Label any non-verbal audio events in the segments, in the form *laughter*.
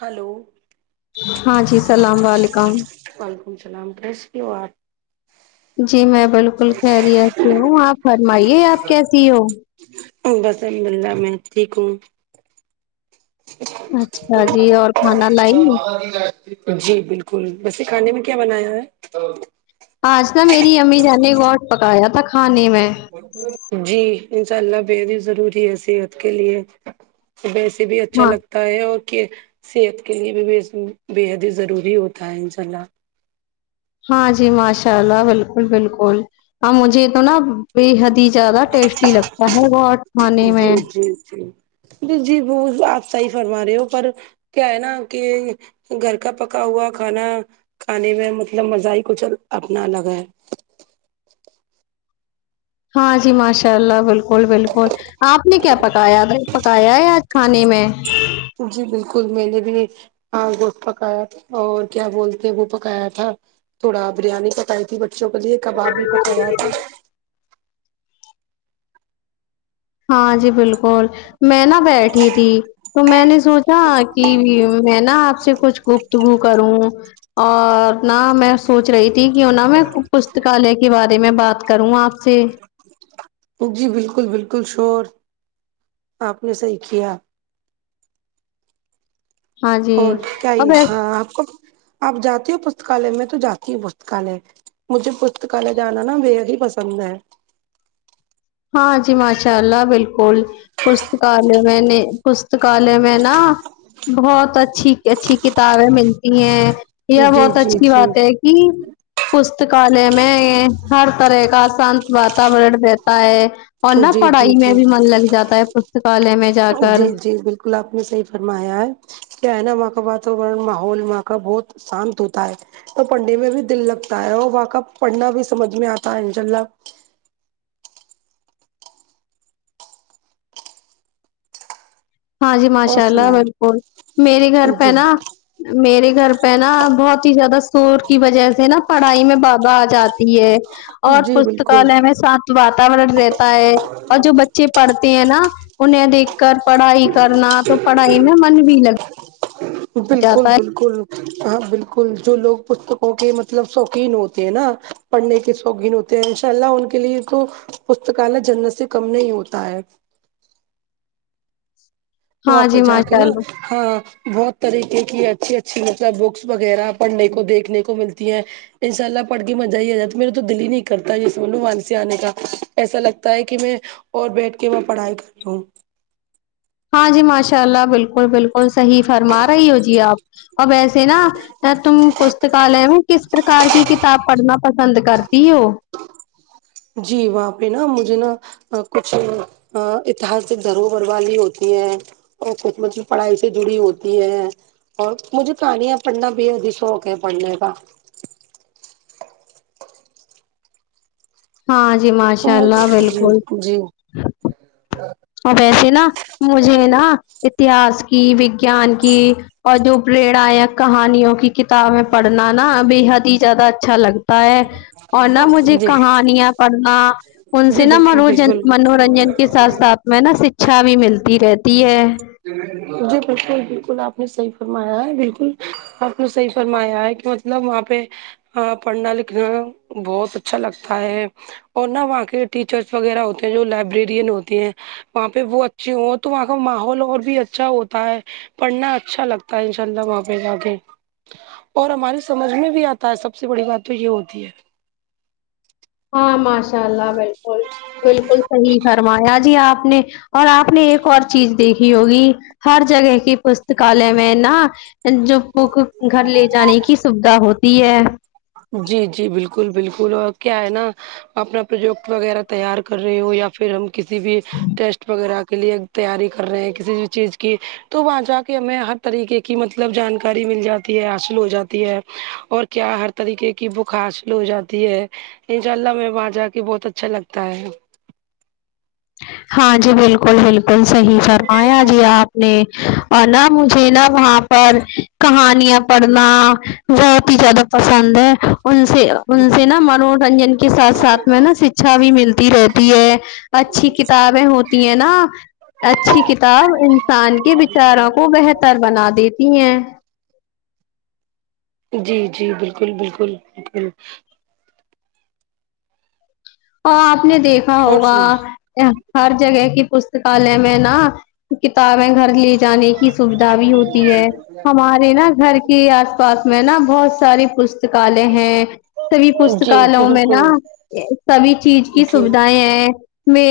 hello ہاں جی السلام علیکم وعلیکم السلام کیسی ہو آپ جی میں بالکل خیریت سے ہوں آپ فرمائیے آپ کیسی ہو سے الحمد للہ میں ٹھیک ہوں اچھا جی اور کھانا لائی جی بالکل بسے کھانے میں کیا بنایا ہے آج نا میری امی جان نے گوٹ پکایا تھا کھانے میں جی انشاء اللہ بے حد ہی ضروری ہے صحت کے لیے ویسے بھی اچھا ہاں لگتا تا ہے اور صحت کے لیے بھی بے حد ہی ضروری ہوتا ہے انشاء اللہ ہاں جی ماشاء اللہ بالکل بالکل مجھے تو نا بے حد ہی زیادہ ٹیسٹی لگتا ہے وہ کھانے میں جی جی ج جی وہ آپ صحیح فرما رہے ہو پر کیا ہے نا کہ گھر کا پکا ہوا کھانا کھانے میں مطلب مزہ ہی کچہ اپنا الگ ہے ہاں جی ماشاء اللہ بالکل بالکل آپ نے کیا پکایا ا پکایا ہے یہ کھانے میں جی بالکل میں نے بھی ہاں گوشت پکایا تھا اور کیا بولتے وہ پکایا تھا تھوڑا بریانی پکائی تھی بچوں کے لیے کباب بھی پکایا تھا ہاں جی بالکل میں نا بیٹھی تھی تو میں نے سوچا کہ میں نا آپ سے کچھ گفتگو کروں اور نہ میں سوچ رہی تھی کہ نہ میں پستکالیہ کے بارے میں بات کروں آپ جی جی بالکل بالکل شور آپ نے صحیح کیا ہاں جی اور کیا ہی اب ایسے ہاں آپ کو آپ جاتی ہو پستکالیہ میں تو جاتی ہ پستکالیہ مجھے پستکالے جانا نا بے ہی پسند ہے ہاں جی ماشاء اللہ بالکل پستکالیہ میں نے پستکالیہ میں نا بہت اچھی اچھی کتابیں ملتی ہیں جی بہت جی اچھی جی بات ہے یہ پستکالے میں ہر طرح کاشت واتن ہے اور نہا جی جی پڑھائی میں جی بھی من لگ جاتا ہے پستکالیہ میں جا کر گلا آپ نے صحیح فرمایا ہے کیا ہے نا وہاں کا واتورن ماحول وہاں کا بہت شانت ہوتا ہے تو پڑھنے میں بھی دل لگتا ہے اور واقع پڑھنا بھی سمجھ میں آتا ہے انشاءلہ ہاں جی اور ماشاء اللہ سنا بالکل میرے گھر ہے جی پہنا میرے گھر پہ نا بہت ہی زیادہ شور کی وجہ سے نا پڑھائی میں بھا آ جاتی ہے اور جی بالکل پستکالے میں شانت واتاورن رہ ہے اور جو بچے پڑھتے ہیں نا انہیں دیکھ کر پڑھائی کرنا تو پڑھائی میں من بھی لگا بالکل بالکل ہاں بالکل جو لوگ پستکوں کے مطلب شوقین ہوتے ہیں نا پڑھنے کے شوگین ہوتے ہیں ان شاء اللہ ان کے لیے تو پستکالیہ جنت سے کم نہیں ہوتا ہے ہاں واپس جی جا کے ماشاء نا اللہ ہاں بہت طریقے کی اچھی اچھی مطلب بکس وغیرہ پڑھنے کو دیکھنے کو ملتی ہیں انشاء اللہ پڑھ کے مزہ ہی آ جاتا میرے تو دل ہی نہیں کرتا جیس مو مان سے آنے کا ایسا لگتا ہے کہ میں اور بیٹھ کے میں پڑھائی کر لوں ہاں جی ماشاء اللہ بالکل بالکل صحیح فرما رہی ہو جی آپ ا ویسے نا تم پستکالیہ میں کس پرکار کی کتاب پڑھنا پسند کرتی وہ جی وہاں پہ نا مجھے نا کچھ اتہاسک دھروہر والی ہوتی ہے اور خدمت پڑھائی سے جڑی ہوتی ہے اور مجھے کہانیاں پڑھنا بے اد ہی شوق ہے پڑھنے کا ہاں جی ماشاء اللہ جی بالکل جی اور ویسے نا مجھے نا اتہاس کی وگیان کی اور جو پریرائک کہانیوں کی کتابیں پڑھنا نا بےحد ہی زیادہ اچھا لگتا اور نہ مجھے جی کہانیاں پڑھنا ان جی سے نہ بالکل مروجن بالکل منورنجن کے ساتھ ساتھ میں نا شکچھا بھی ملتی رہتی ہے جی بالکل بالکل آپ نے صحیح فرمایا ہے بالکل آپ نے صحیح فرمایا ہے کہ مطلب وہاں پہ پڑھنا لکھنا بہت اچھا لگتا ہے اور نا وہاں کے ٹیچرس وغیرہ ہوتے ہیں جو لائبریرین ہوتی ہیں وہاں پہ وہ جی وہ تو وہاں کا ماحول اور بھی اچھا ہوتا ہے پڑھنا اچھا لگتا ہے ان شاء اللہ وہاں پہ جا کے اور ہماری سمجھ میں بھی آتا ہے سب سے بڑی بات تو یہ ہوتی ہے ہاں ماشاء اللہ بالکل بالکل صحیح فرمایا جی آپ نے اور آپ نے ایک اور چیز دیکھی ہوگی ہر جگہ کی پستکالیہ میں نا جو پک گھر لے جانے کی سودھا ہوتی ہے جی جی بالکل بالکل اور کیا ہے نا اپنا پروجیکٹ وغیرہ تیار کر رہے ہو یا پھر ہم کسی بھی ٹیسٹ وغیرہ کے لیے تیاری کر رہے ہیں کسی بھی چیز کی تو وہاں جا کے ہمیں ہر طریقے کی مطلب جانکاری مل جاتی ہے حاصل ہو جاتی ہے اور کیا ہر طریقے کی بک حاصل ہو جاتی ہے ان شاء اللہ ہم وہاں جا کے بہت اچھا لگتا ہے ہاں جی بالکل بالکل صحیح فرمایا جی آپ نے اور نا مجھے نا وہاں پر کہانیاں پڑھنا بہت ہی زیادہ پسند ہے ان سے ان سے نا منورنجن کے ساتھ ساتھ میں نا شکچھا بھی ملتی رہتی ہے اچھی کتابیں ہوتی ہیں نا اچھی کتاب انسان کے بچاروں کو بہتر بنا دیتی ہیں جی جی بالکل بالکل بالک ہاں آپ نے دیکھا اور ہوگا سنا ہر جگہ کی پستکالیہ میں نا کتابیں گھر لی جانے کی سویدھا بھی ہوتی ہے ہمارے نا گھر کی آس پاس میں نا بہت ساری پستکالے ہیں سبھی جی جی پستکالوں میں نا بالکل سبھی چیز کی جی سویدائیں ہیں میں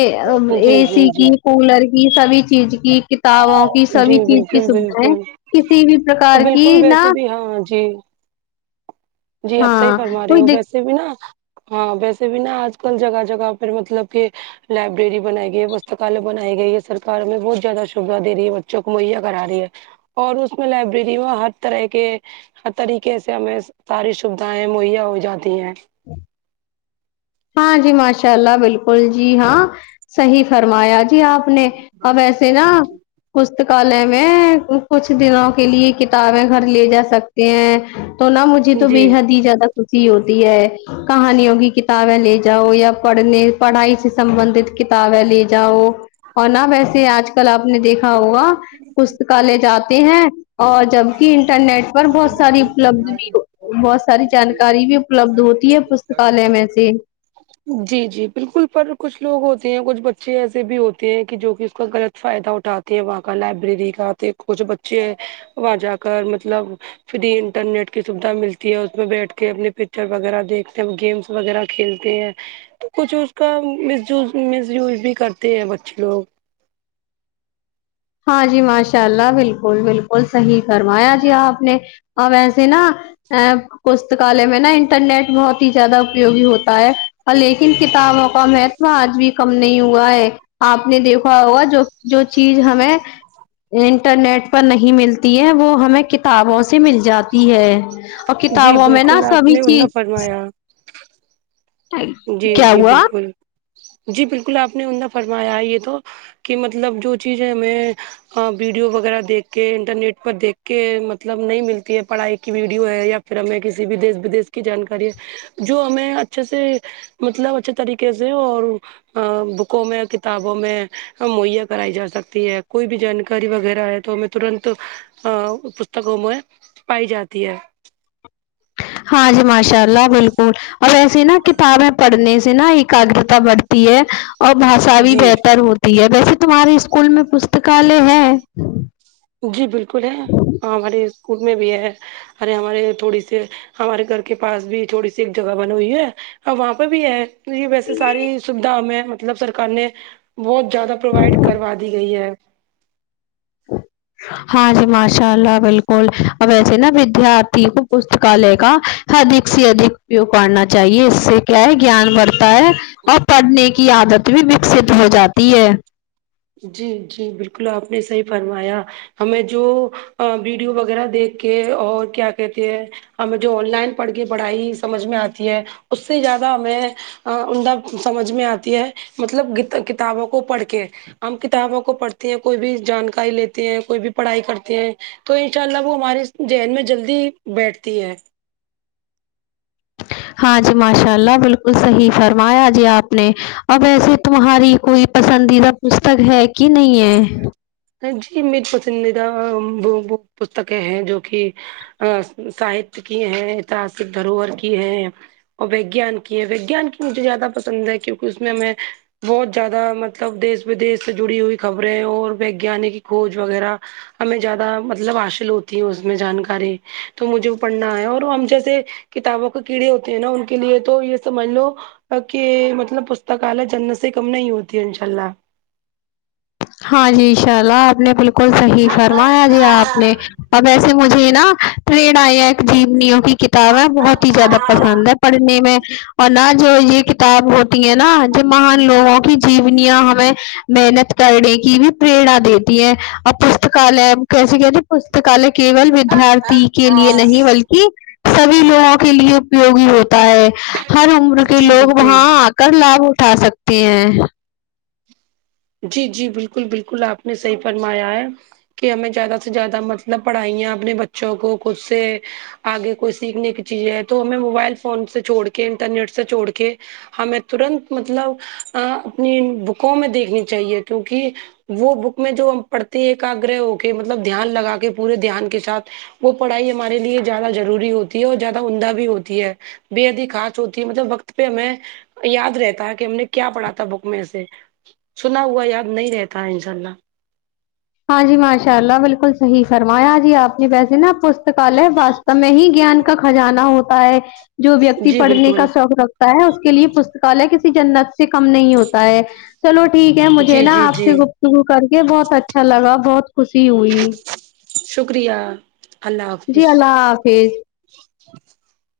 اے جی جی سی کی جی کولر کی سبی چیز کی کتابوں کی جی سبھی چیز کی بالکل سودھاے بالکل کسی بھی پرکار کی بالکل نا ویسے بھی ہاں جی جی آپ صحیح ہاں فرما رہے کوئی ہو دق ویسے بھی نا ہاں ویسے بھی نا آج کل جگہ جگہ پر مطلب کہ لائبریری بنائی گئی ہے پستکال بنای گیی ہےسرکار میں بہت جیادہ سویدھاے رہی ہے بچوں کو مہیا کرا رہی ہے اور اس میں لائبریری میں ہر طرح کے ہر طریقے سے ہمیں ساری سویدھائیں مہیا ہو جاتی ہیں ہاں جی ماشاء اللہ بالکل جی ہاں صحیح فرمایا جی آپ نے اب ایسے نا پستکالے میں کچھ دنوں کے لیے کتابیں گھر لے جا سکتے ہیں تو نہا مجھے تو بے جی حد ہی زیادہ خوشی ہوتی ہے کہانیوں کی کی کتابیں لے جاؤ یا پڑھنے پڑھائی سے سبندت کتابیں لے جاؤ اور نہ ویسے آج کل اپ نے دیکھا ہوگا پستکالے جاتے ہیں اور جبکی انٹرنیٹ بہت ساری اپلبدھ بھی بہت ساری جانکاری بھی اپلبد ہوتی ہے پست کالے میں سے جی جی بالکل پر کچھ لوگ ہوتے ہیں کچھ بچے ایسے بھی ہوتے ہیں کہ جو کہ اس کا غلط فائدہ اٹھاتا وہاں کا لائبریری کا تے کچھ بچے وہاں جا کر مطلب فری انٹرنیٹ کی سویدھا ملتی ہے اس میں بیٹھ کے اپنے پکچر وغیرہ دیکھتے ہیں گیمس وغیرہ کھیلتے ہیں کچھ اس کا مسوز مس یوز بھی کرتے ہیں بچے لوگ ہاں جی ماشاء اللہ بالکل بالکل صحیح فرمایا جی آپ نے اب ایسے نا ا پستکالے میں نا انٹرنیٹ بہت ہی جیادہ اپیوگی ہوتا ہے ہاں لیکن کتابوں کا آج بھی کم نہیں ہوا ہے آپ نے دیکھا ہوگا جو جو چیز ہمیں انٹرنیٹ پر نہیں ملتی ہے وہ ہمیں کتابوں سے مل جاتی ہے اور جی کتابوں میں نا بالکل آپ سبھی نے عمدہ چیز فرمایا جی کیا جی ہوا بالکل جی بالکل آپ نے عمدہ فرمایا یہ تو کہ مطلب جو چیزیں میں ا ویڈیو وغیرہ دیکھ کے انٹرنیٹ پر دیکھ کے مطلب نہیں ملتی ہے پڑھائی کی ویڈیو ہے یا پھر ہمیں کسی بھی دیس ودیش کی جانکاری ہے جو ہمیں اچھے سے مطلب اچھے طریقے سے اور ہاں بکوں میں کتابوں میں مہیا کرائی جا سکتی ہے کوئی بھی جانکاری وغیرہ ہے تو ہم ترنت ا پستکوں میں پائی جاتی ہے ہاں جی ماشاء اللہ بالکل اب ایسی نا کتابیں پڑھنے سے نا ایکاگگرتا بڑھتی ہے اور بھاشا بھی جی بہتر ہوتی ہے ویسے تمہارے اسکول میں پستکالیہ ہے جی بالکل ہے ہمارے اسکول میں بھی ہے ارے ہمارے تھوڑی سی ہمارے گھر کے پاس بھی تھوڑی سی ایک جگہ بنی ہوئی ہے اب وہاں پہ بھی ہے یہ ویسے ساری سویدھا ہمیں مطلب سرکار نے بہت زیادہ پروائڈ کروا دی گئی ہے ہاں جی ماشاء اللہ بالکل ویسے ناں ودارتھی کو پستکالئے کا ادھک سے ادھک اپیوگ کرنا چاہیے اس سے کیا ہے گیان بڑھتا ہے اور پڑھنے کی عادت بھی وکست ہو جاتی ہے جی جی بالکل آپ نے صحیح فرمایا ہمیں جو ویڈیو وغیرہ دیکھ کے اور کیا کہتے ہیں ہمیں جو آن لائن پڑھ کے پڑھائی سمجھ میں آتی ہے اس سے زیادہ ہمیں عمدہ سمجھ میں آتی ہے مطلب کتابوں کو پڑھ کے ہم کتابوں کو پڑھتے ہیں کوئی بھی جانکاری لیتے ہیں کوئی بھی پڑھائی کرتے ہیں تو ان شاء اللہ وہ ہمارے جہن میں جلدی بیٹھتی ہے ہاں جی ماشاء اللہ بالکل صحیح فرمایا جی آپ نے اب ایسے تمہاری کوئی پسندیدہ پستک ہے کہ نہیں ہے جی میری پسندیدہ پستکیں ہیں جو کہ آ ساہتیہ کی ہے اتہاسک دھروہر کی ہے اور وگیان کی ہے وگیان کی مجھے زیادہ پسند ہے کیونکہ اس میں ہمیں بہت زیادہ مطلب دیش ودیش سے جڑی ہوئی خبریں اور ویگانک کھوج وغیرہ ہمیں زیادہ مطلب حاشل ہوتی ہے اس میں جانکاری تو مجھے وہ پڑھنا ہے اور ہم جیسے کتابوں کے کیڑے ہوتے ہیں ناں ان کے لیے تو یہ سمجھ لو کہ مطلب پستکالیہ جنت سے کم نہیں ہوتی انشاء اللہ ہاں جی ان شاء اللہ آپ نے بالکل صحیح فرمایا جی آپ نے اللہ اب ایسے مجھے ناں پریڑ آیا ایک جینی ہو کی کت کتابیں بہت ہی زیادہ پسند ہے پڑھنے میں اور ناں جو یہ کتاب ہوتی ہے ناں جب مہان لوگوں کی جیونیاں ہمیں محنت کرنے کی بھی پریرنا دیتی ہے آ پستکالیہ کیسے کہتے پستکالئے کیول ودیارتھی کے لیے نہیں بلکہ سبھی لوگوں کے لیے اپیوگی ہوتا ہے ہر عمر کے جی لوگ بالکل وہاں آ کر لابھ اٹھا سکتے ہیں جی جی بالکل بالکل آپ نے صحیح فرمایا ہے کہ ہمیں زیادہ سے زیادہ مطلب پڑھائیاں اپنے بچوں کو خود سے آگے کوئی سیکھنے کی چیز ہے تو ہمیں موبائل فون سے چھوڑ کے انٹرنیٹ سے چھوڑ کے ہمیں ترنت مطلب ا اپنی بکوں میں دیکھنی چاہیے کیونکہ وہ بک میں جو ہم پڑھتے ہیں ایکاگرہ ہو کے مطلب دھیان لگا کے پورے دھیان کے ساتھ وہ پڑھائی ہمارے لیے زیادہ ضروری ہوتی ہے اور زیادہ عمدہ بھی ہوتی ہے بے حد ہی خاص ہوتی ہے مطلب وقت پہ ہمیں یاد رہتا ہے کہ ہم نے کیا پڑھا تھا بک میں سے سنا ہوا یاد نہیں رہتا ہے انشاءاللہ ہاں جی ماشاء اللہ بالکل صحیح فرمایا جی آ ویسے ناں پستکالیہ واستو میں ہی گیان کا کھجانہ ہوتا ہے جو ویکتی جی پڑھنے کا بالکل شوق رکھ تا ہے اس کے لیے پستکالیہ کسی جنت سے کم نہیں ہوتا ہے چلو ٹھیک ہے مجھے جی ناں جی آپ جی سے گفتگو کرکے بہت اچھا لگا بہت خوشی ہوئی شکریہ اللہ جی حافظ اللہ حافظ *unintelligible*